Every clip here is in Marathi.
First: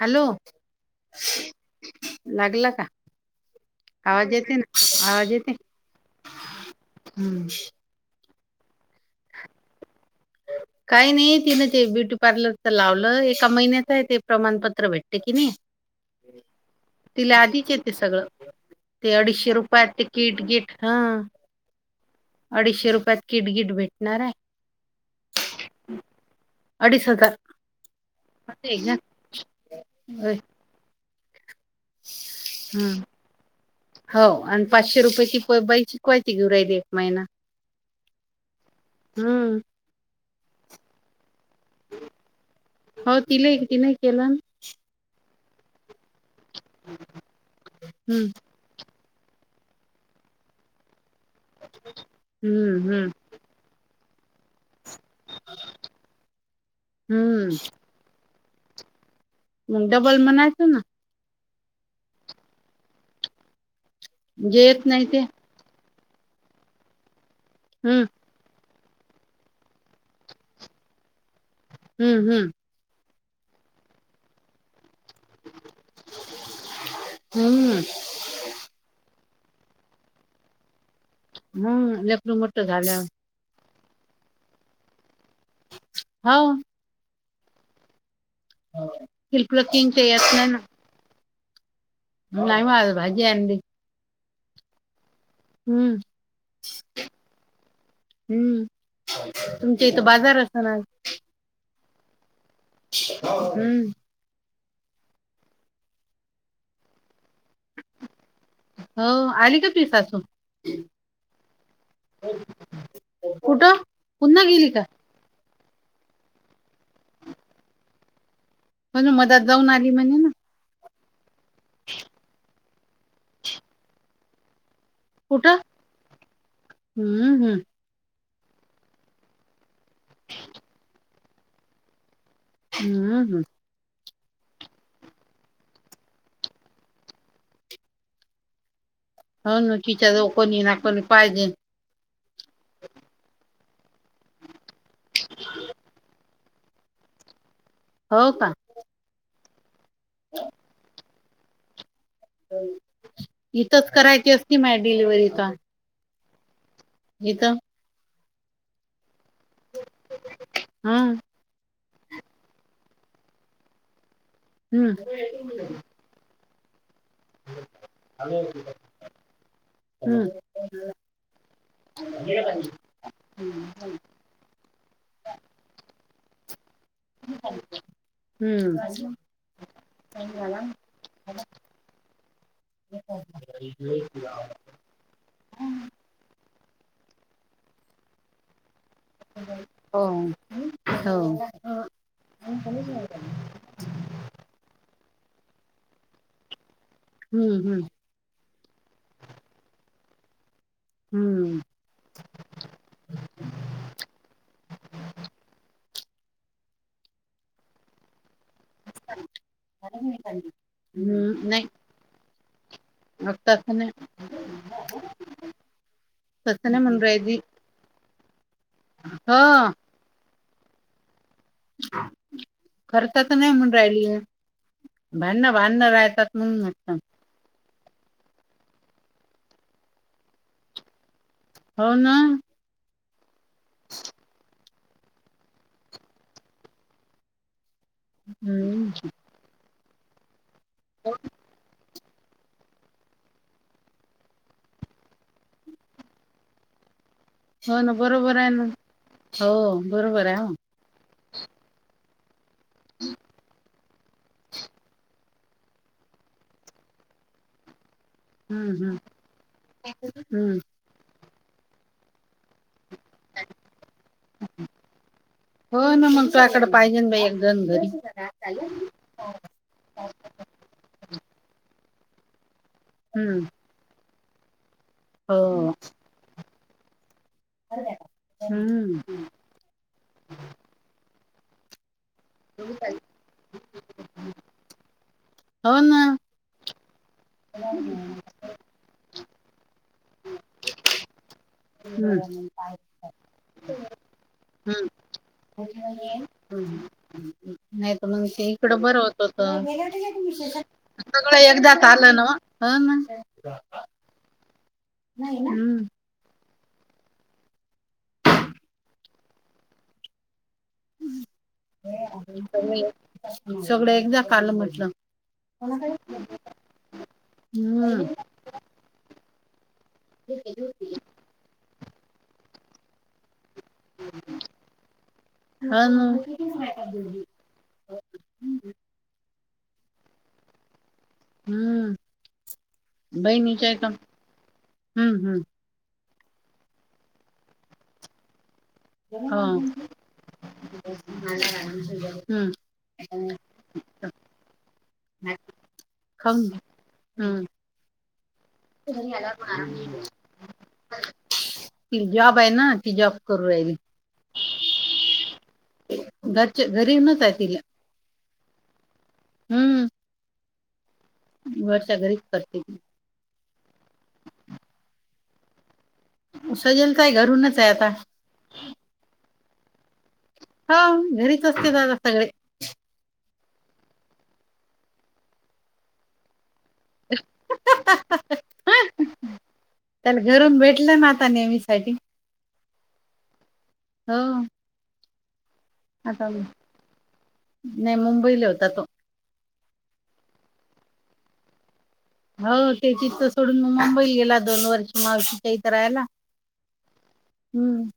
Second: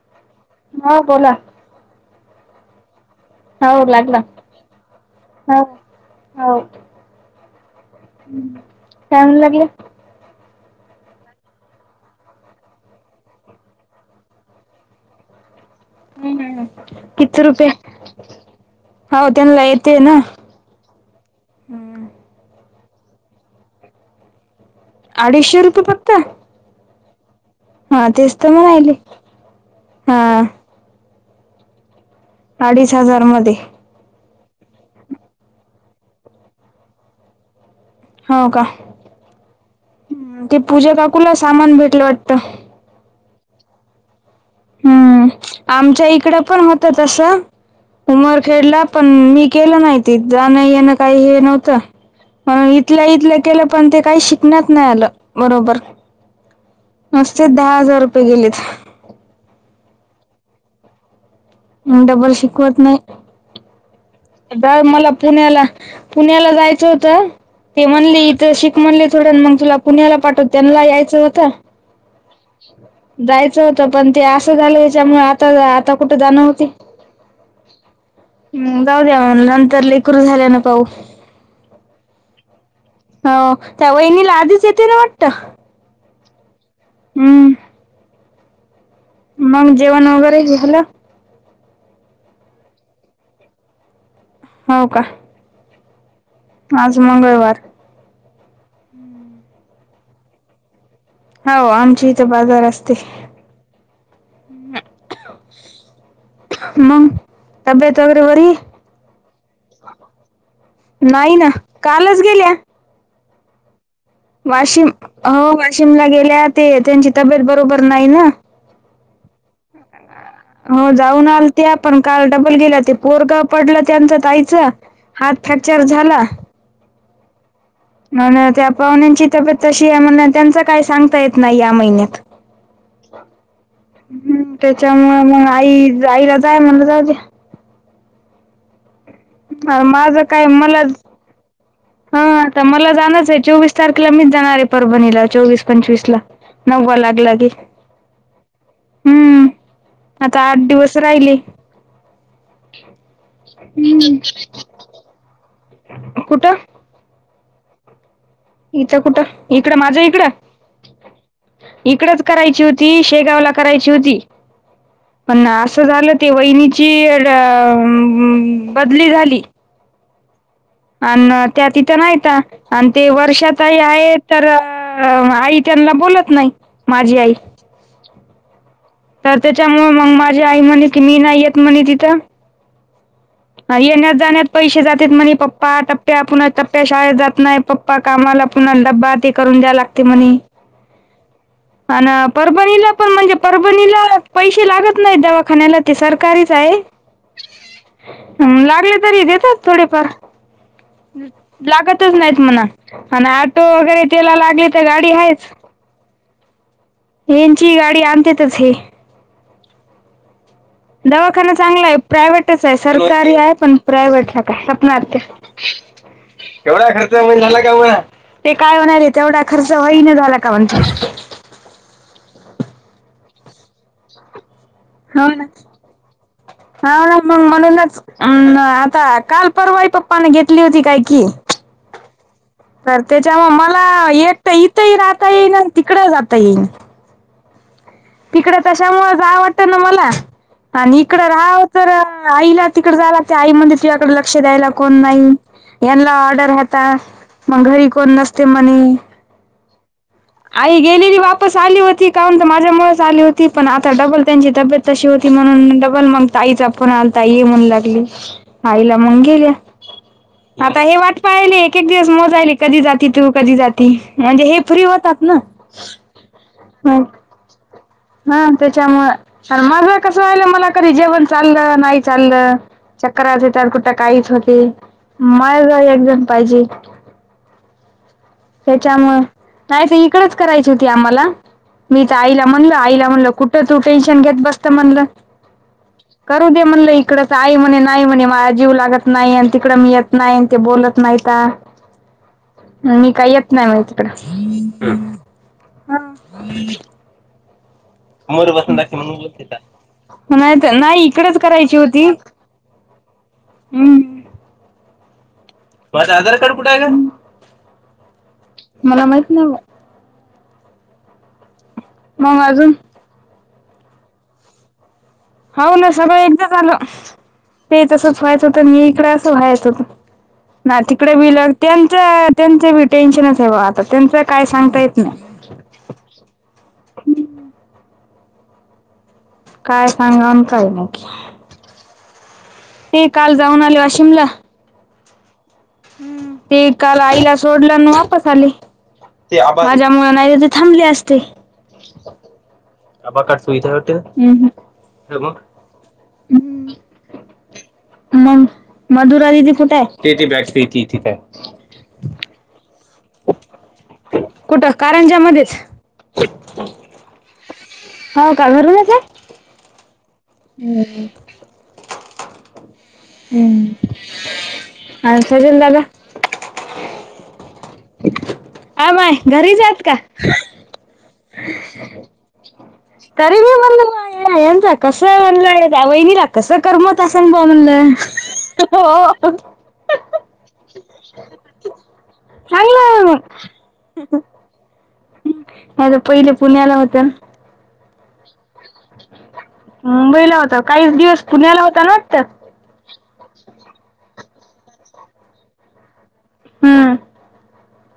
हॅलो हा बोला लागला का. हो लागला आवाज येते ना आवाज येते हो हम्म. हं काय म्हणू लागले? [unintelligible] काय नाही तिनं ते ब्युटी पार्लरचं लावलं एका महिन्याच आहे ते प्रमाणपत्र भेटते की नाही. हम्म तिला किती रुपये? आधीच येते सगळं ते हो अडीचशे त्यांना रुपयात येते ना तिकिट गिट हा. अडीचशे रुपयात किट गिट भेटणार आहे. अडीचशे रुपये फक्त. अडीच हजार. हा तेच तर आहे म्हणायले का हा. होय. अडीच हम्म. हजार मध्ये. हो आणि पाचशे रुपयेची प बाई शिकवायची घेऊ राहिली एक महिना. हाव का हम्म हं ते पूजा काकूला सामान भेटलं वाटत. हो तिलाय तिन नाही केलन. हम्म आमच्या इकडं पण होतं तस हम्म उमरखेडला. पण मी केलं नाही ते जान येन काही हे नव्हतं म्हणून हम्म इथल्या हम्म इथल्या केलं पण ते काही शिकण्यात नाही आलं बरोबर. मस्तेच हम्म दहा हजार रुपये गेलेत. मग डबल म्हणायचं ना. म डबल शिकवत नाही. जे दा येत नाही मला ते पुण्याला पुण्याला जायचं होतं ते हम्म म्हणले इ ते शिक म्हणले थोडं मग तुला पुण्याला पाठवत त्यांनाही यायचं होत. हम्म हम्म. जायचं होत पण ते असं झालं याच्यामुळे आ चल आ आता कुठे जाणं होते हम्म म जाऊ द्या नंतर लेकरू झाल्या ना पाहू. हम लेकर मोठं झाल्यावर. हो त्या वहिणीला आधीच येते ना वाटत. हाव. हम्म. हिकडं मग तीन चे जेवण येत वगैरे नाही ना. झालं नाही म आज भाजी आणली. हाव का. हम्म. आज मंगळवार. हम्म तुमच्या इथं बाजार असन आज. हाव आमच्या इथं बाजार असते. हम्म. मग. तब्येत वगैरे बरी आहे? हो आली का तुझी सासू? नाही ना कालच गेल्या. कुठं? पुन्हा गेली का वाशिम हो वाशिमला गेले ते त्यांची तब्येत बरोबर नाही ना. म्हणून मदात जाऊन आली म्हणेे ना. हो जाऊन आलते आपण काल डबल गेल्या ते पोरगं पडलं त्यांच ताईचं. हात कुठं फ्रॅक्चर झाला. हम्म हम्म. नाई ना त्या पाहुण्यांची तब्येत तशी आहे म्हणल्यावर त्यांच काही सांगता येत नाही या महिन्यात. हम्म हं. हम्म त्याच्यामुळं मग आई आईला जाय म्हणलं जाऊद्या. हो न अरे तिच्या माझं जवळ काय कोणी ना मला कोणी पाहिजे. हा आता मला जाणच आहे चोवीस तारखेला मीच जाणार आहे परभणीला चोवीस पंचवीस ला. नववा लागलागे. हो का. हम्म आता आठ दिवस राहिले. इथंच करायची असती माय डिलिव्हरी ता कुठं? इथं. इथं कुठं इकडं माझ्या इकडं हम्म इकडच करायची होती शेगावला करायची होती हम्म पण असं झालं ते वैनीची झाली हम्म. आणि त्या तिथं नाहीता अन् ते वर्षाताई आहे तर आई त्यांना बोलत नाही, माझी आई. हम्म तर त्याच्यामुळे मग माझी आई म्हणे की मी नाही येत म्हणे तिथं [unintelligible] येण्यात जाण्यात पैसे जात्यात म्हणे पप पा टप्प्या पुन्हा टप्प्या शाळेत जात नाही पप्पा कामाला पुन्हा ड्बा हो हो. आणि परभणीला पण म्हणजे परभणीला पैसे लागत नाही दवाखान्याला ते सरकारीच आहे. हम्म हम्म लागले तरी देतात थोडेफार हम्म लागत नाहीत म्हणा आणि ऑटो वगैरे त्यायला लागले तर गाडी आहेच. यांची गाडी आमच्या येथेच हे [unintelligible] दवाखाना नाही चांगला आहे प्रायव्हेटच आहे सरकारी आहे पण प्रायव्हेटला सारखं हाय, सपना आत्या हम्म केवढ्या खर्चा म्हण झाला ते काय म्हणालेत एवढा ह खर्च होईना झालाय का म्हणतेत खर्चा तर नाही म्हणून राहिलीय हो ना भांडण भांडण राहतात म्हणून म्हटलं हो ना मग म्हणूनच अ आता काल परवाई पप्पाने घेतली होती काय कि हो ना तर त्याच्या म मला एक तर इथही राहता येईन आणि तिकड जाता येईना तिकड हम्म तशामुळेच जाऊ वाटणा मला आणि इकडं राहावं तर आईला तिकडे जायला लागतंय आई म्हणते तिचाकडे लक्ष द्यायला कोण नाही यांना ऑर्डर हता. मग हो घरी ना कोण बरोबर नसते आहे ना म्हणे हो बरोबर आहे ओ आई गेलेली वापस आली होती काण तर माझ्यामुळेच आली होती पण आता डबल त्यांची तब्येत तशी होत ती म्हणून डबल मग ताईचा पण आला ताई म्हणू लागली. हम्म आईला मग गेल्या. हम्म हम्म आता हे वाट पाहिली एक एक दिवस मोजाहिली कधी जाती तू कधी जाती म्हणजे हे फ्री होतात. ना. हो ना मग तू्याकड होय. पाहिजे बा एक जण हा घरी त्याच्यामुळं माझं कसं आलं मला कधी जेवण चाल नाही चाल चक्कर हम्म येते तर कुठ काहीच होते हो माझ्याजवळ एक जण पाहिजे. हम्म त्याच्यामुळे नाही तर इकडच करायची होती आम्हाला मी तर आईला म्हणलो आईला म्हणल कुठं तू टेन्शन घेत बसत म्हणलं हो ना करू दे म्हणलं इकडंच आई म्हणे नाही म्हणे मला जीव लागत नाही आणि तिकडं मी येत नाही ते बोलत नाहीता हम्म म्हणे तिकडं हम्म हम्म हम्म नाही मण समोर इकड बसून दाखव बरं म्हणून होत बोलते का नाही होत तर नाही इकडंच सगळं करायची एकदाच होती आलं नव्ह हो ना हम्म नाही ना हम्म. माझा आधार कार्ड कुठे आहे गं? मला माहित बुवा. मग अजून सगळं एकदा कालं म्हटलं. हो ना सगळं एकदा झालं ते हम्म तसंच व्हायच होतं आणि मी इकड असं व्हायच होतं ना तिकडे बि लग त्यांच त्यांच बी टेन्शनच आहे बुआ आता त्यांच काय सांगता येत नाही. हा ना. काय सांगाव आणि काय नाही. हम्म. ते काल जाऊन बहिणीच्या हाय आले का? हम्म हम्म. हम्म ते काल आईला सोडलं आणि वापस आले. हम्म हो माझ्यामुळं नाही तर थांबले असते. हम्म आबा [unintelligible] विचारत्यात? हं हं. तर मग? खाऊन घ्या हम्म. मग मधुरा दिदी कुठे आहे? ति जॉब आहे ना ती जॉब करू राहिली. कुठं कारंजामध्येच घरच्या घरीव [unintelligible] त्या तिला. हो का? घरूनच हाय? हम्म. हम्म. वर सगळीच करतेत. हम्म काय तरी लेका. [unintelligible] ताई घरूनच आहे आता. ए माय घरीच हायत का? हो. घरीच असते दादा सगळे [inaudible] तरी मी म्हनलं यांचा कस आहे म्हनलं हे वहिनी लाग कसं करमत असंन बुवा म्हणलं हो. त्याला धरून भेटलं [unintelligible] चांगलं हो आम्ही. हो. नाहीतर आता पहिले पुण्याला होते ना. नाही मुंबईला होता तो. मुंबईला होता काही दिवस पुण्याला होता ना वाटत. हो ते तिथं सोडून मग मुंबईल गेला दोन वर्ष मावशीच्या इथं राहायला. हम्म. हम्म.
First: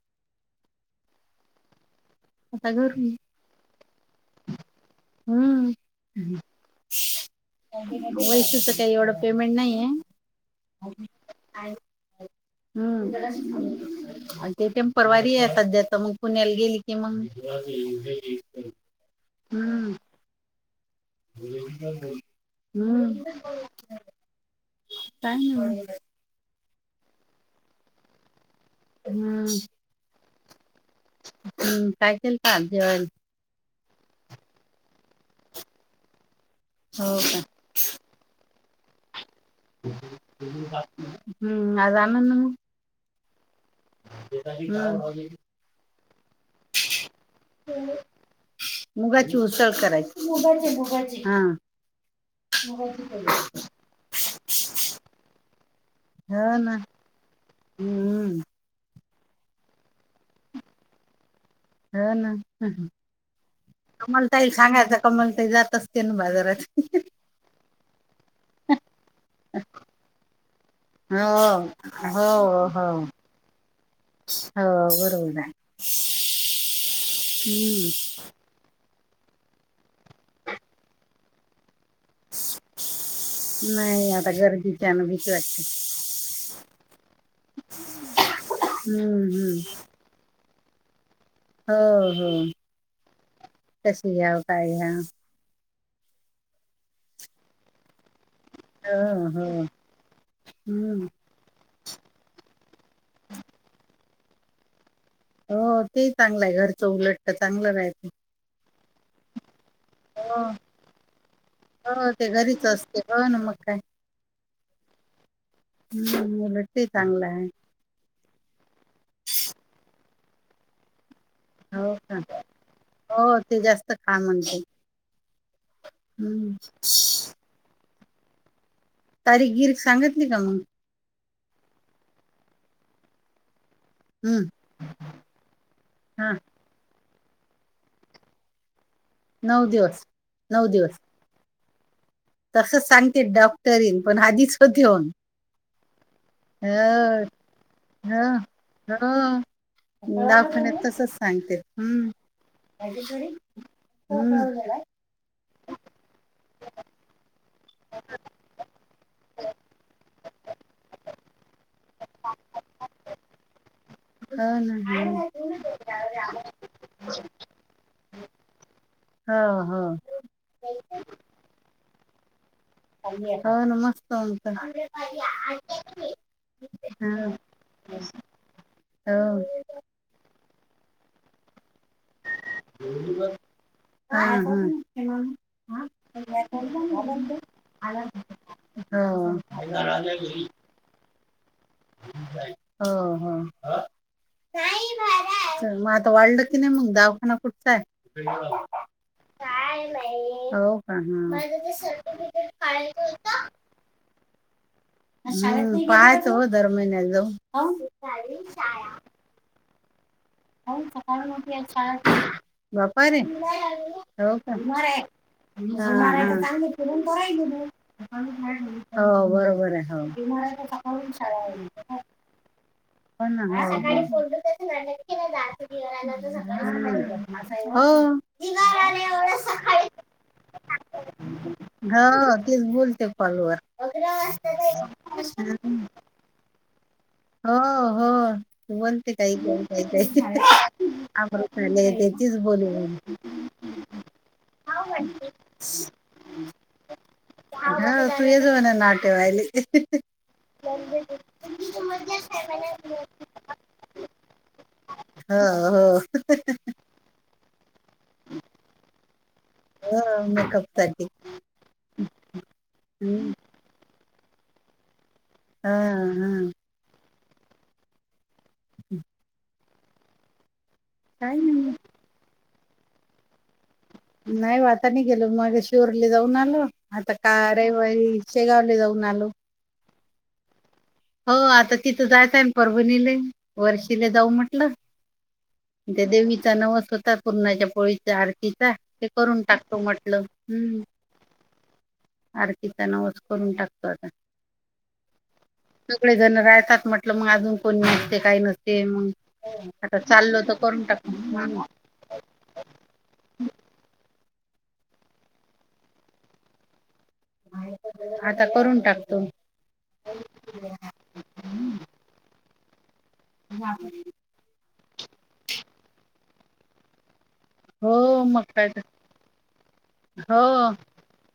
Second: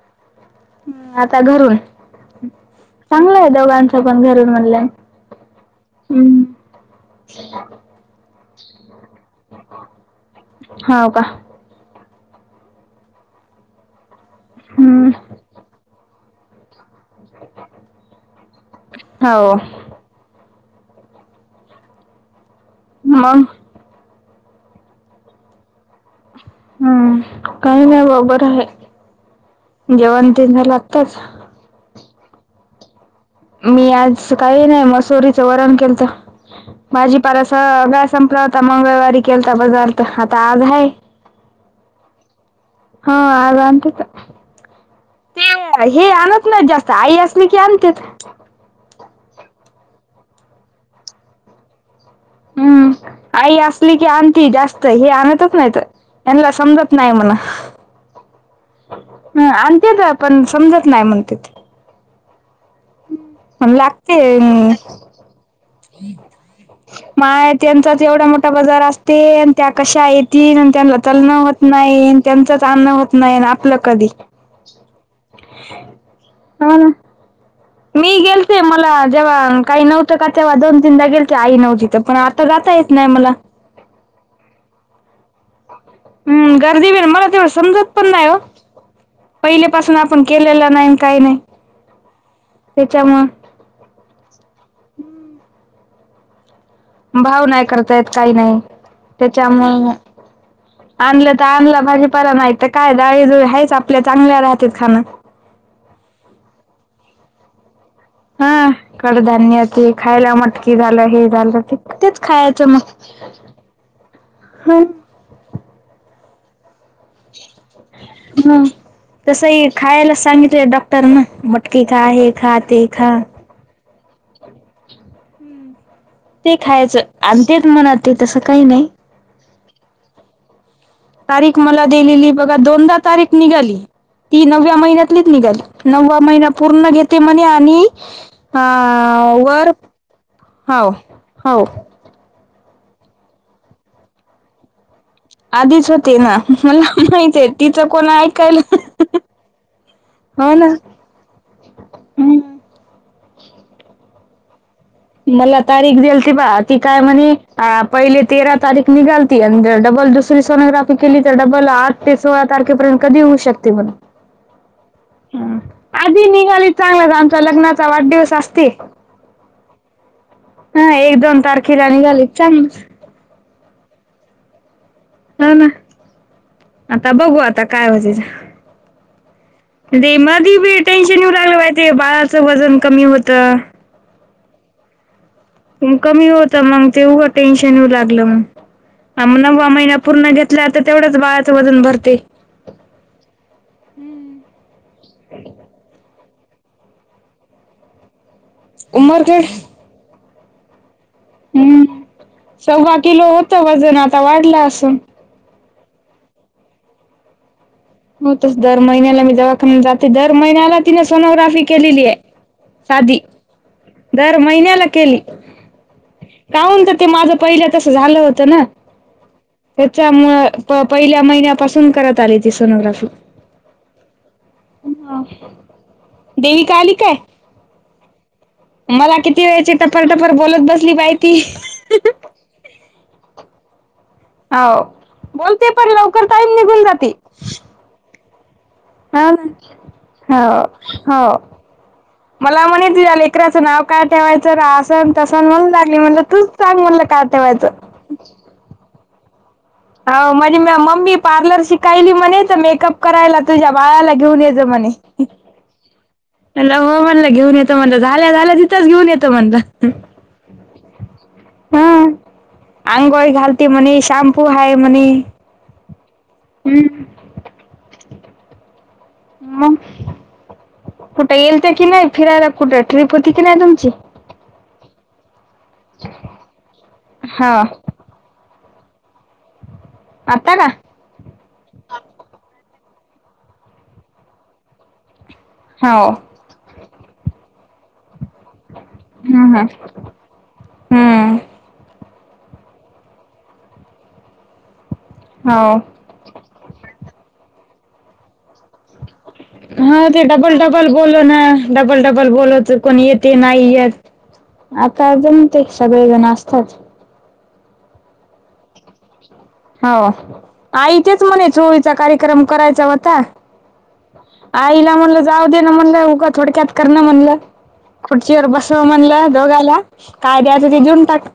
हं आता घरून आता घरून चांगलं आहे दोघांच पण घरून ऑनलाईन. हम्म. वैशुच काही एवढं पेमेंट नाहीये. हाव का? काय? हम्म आणि ते हम्म. टेंपरवारी हाय सध्या तर मग पुण्याला गेली. तेव्हा मग हो हम्म. हम्म, मग काय म्हण? हम्म, काही नाही बा बर आहे. हम्म. जेवण तेन झालं आत्ताच. हम्म, काय केलंत आज जेवायले? मी आज काही नाही मसोरीचं वरण केलंत हो का भाजीपाला सगळा संपला होता मंगळवारी केलता बजार आता आज आहे. हम्म आज आला नाही मग. हम्म, आज आमचे हम्म ते हे आणत नाही जास्त आई असली की आणते मुगाची उसळ करायचीगा मुगाची हा [inaudible] आपली की आणती जास्त हे आणतच तर यांना ना समजत नाही म्हणा हम्म ह आणि ते तर पण समजत नाही म्हणते हा ना ह पण लागते कमलताई अं, सांगायच कमलताई जात असते ना बाजारात माय त्यांचाच एवढा मोठा बजार असते आणि त्या कशा येतील आणि त्यांना चलण होत हो नाही हो त्यांचच आणण हो हो होत नाही आपलं कधी बरोबर आहे हा ना हम्म मी गेलते मला जेव्हा काही नव्हतं का तेव्हा दोन तीनदा गेलते आई नव्हती ते पण आता जाता येत नाही मला नाही आता गर्दी च्या या ना भिती वाटते हम्म गर्दी ब मला तेवढ समजत पण नाही हो हम्म हम्म पहिले पासून आप पण केलेला नाही काही नाही हो हो त्याच्यामुळं कशी घ्या काय घ्या भाव नाही करता येत काही नाही हो त्याच्या हो मुळ हम्म आणलंत ता आणला भाजी परा नाहीत काय डळीजुळी हेच आपल्या चांगल्या राहतील खाणं हो ते चांगलं आहे घरचं उलट तर चांगलं राहतं हा कड धान्यती खायला हो मटकी झालं हे झालं त हो तेच ते घरीच खायचं मग असते हो ना मग काय हय हम्म भटे चांगलंय ह तसंही खायला सांगितलंय डॉक्टर ना मटकी हो खा का हे खा ते खा हो ते जास्त खा म्हणते हम्म ते खायचं आणि तेच मनात ते तसं काही नाही तारी गिरी सांगितली का मग तारीख मला दिलेली बघा दोनदा तारीख निघाली ती हम्म नवव्या महिन्यात निघाल नववा हा महिना पूर्ण घेते म्हणे आणि हा नऊ वर दिवस हो हो तसंच सांगते डॉक्टरीन पण आधीच हो देेऊन आधीच होते ना मला माहित आहे तिचं कोण हो ऐकायला हो हो ना दवाखान्यात तसच सांगते हम्म माहिती जुडी झालाय हम्म मला तारीख देल त बा ती काय म्हणे आ पहिले तेरा तारीख निघालती आणि डबल दुसरी सोनोग्राफी केली तर डबल आठ ते सोळा तारखेपर्यंत कधी होऊ शकते म्हण हम्म, आधी निघाली चांगलाच आमचा लग्नाचा वाढदिवस असते हो हो. हा एक दोन तारखेला निघाली चांगली हो ना मस्त आंत हा ना आता बघू आता काय वजेच हो रेमा दि बी टेन्शन येऊ लागलं पाहि ते बाळाचं वजन कमी होतं हा हम कमी होत मग तेवघं टेन्शन येऊ लागलं मग हो मग नववा महिना पूर्ण घेतल्यात. ते तेवडच बाळाचं वजन भ हो हो. मग आता वाढलं की नाही मग दवाखाना कुठचा आहे? उमर काय हो का हा. सव्वा किलो होतं वजन आता वाढला असून. पायच हो दर महिन्या जाऊ होऊ. होतच दर महिन्याला मी दवाखान्यात जाते दर महिन्याला तिने सकाळी मोठी सोनोग्राफी शाळा केलेली आहे. बापा रे साधी हो दर का. महिन्याला केली काहून तर ते माझं ह पहिलं तसं झालं होतं ना हो बरोबर आहे त्याच्यामुळं हो. प सकाळून पहिल्या शाळा आहे. महिन्यापासून करत आली ती सोनोग्राफी. हो ना हम्म देविका आली काय हम्म. हो. मला एवढं किती वेळची सकाळी टफरटफर बोलत बसली पाही ती. अ ते बोलते कॉल वर. शां तर लवकर टाईम निघून जाते. हो हो. बोलते हा काही का का काही हो आ हो झाले त्याचीच बोल. का ठेवायचं रा असन तसान म्हण लागली म्हणलं तूच चांग म्हणलं का ठेवायचं. लई जन नाट्यवाले. हो म्हणजे मम्मी पार्लर शिकायल ती म्हणे मेकअप करायला तुझ्या बाळाला घेऊन याेत म्हणे. हो हो म्हणलं घेऊन येतो म्हण झाल्या झाल्या तिथंच घेऊन येतं म्हणलं. ह मेकअपसाठी हम्म. ते म्हणे शॅम्पू आहे म्हणे. हा हा. हम्म. अहं म कुठे येल ते की नाही फिरायला कुठे ट्रीप होती कि नाही तुमची? नाही वातानी गेलो माग शिरली जाऊन आलो आता का हा रविवारी. शेगावले जाऊन आलो. आत्ता रा हो आता तिथं जायचं आहे ना परभणीले वर्षीले जाऊ म्हटलं. त्या हो. देवीचा नवस होतात पूर्णाच्या पोळीचार. तिचा ते करून हम्म हम्म. टाकतो म्हटलं हम्म. हम्म आरतीचा नवस करून टाकतो आता. हाव. सगळे जण राहतात म्हटलं मग अजून कोणी नसते काही नसते मग. आता चालल तर करून टाक ह. वर डबल बोलवत कोणी येते नाही येत आताजण ते सगळेजण असतात. आता करून टाकतो. हो आ आईचेच म्हणे च होळीचा कार्यक्रम करायचा होता. हां. आईला म्हणलं जाऊ दे ना म्हणलं उगं थोडक्यात करणं म्हणलं. हो मग खुर्चीवर काय तर बसव म्हणलं दोघाला काय हो द्यायचं जे जेऊन टाक.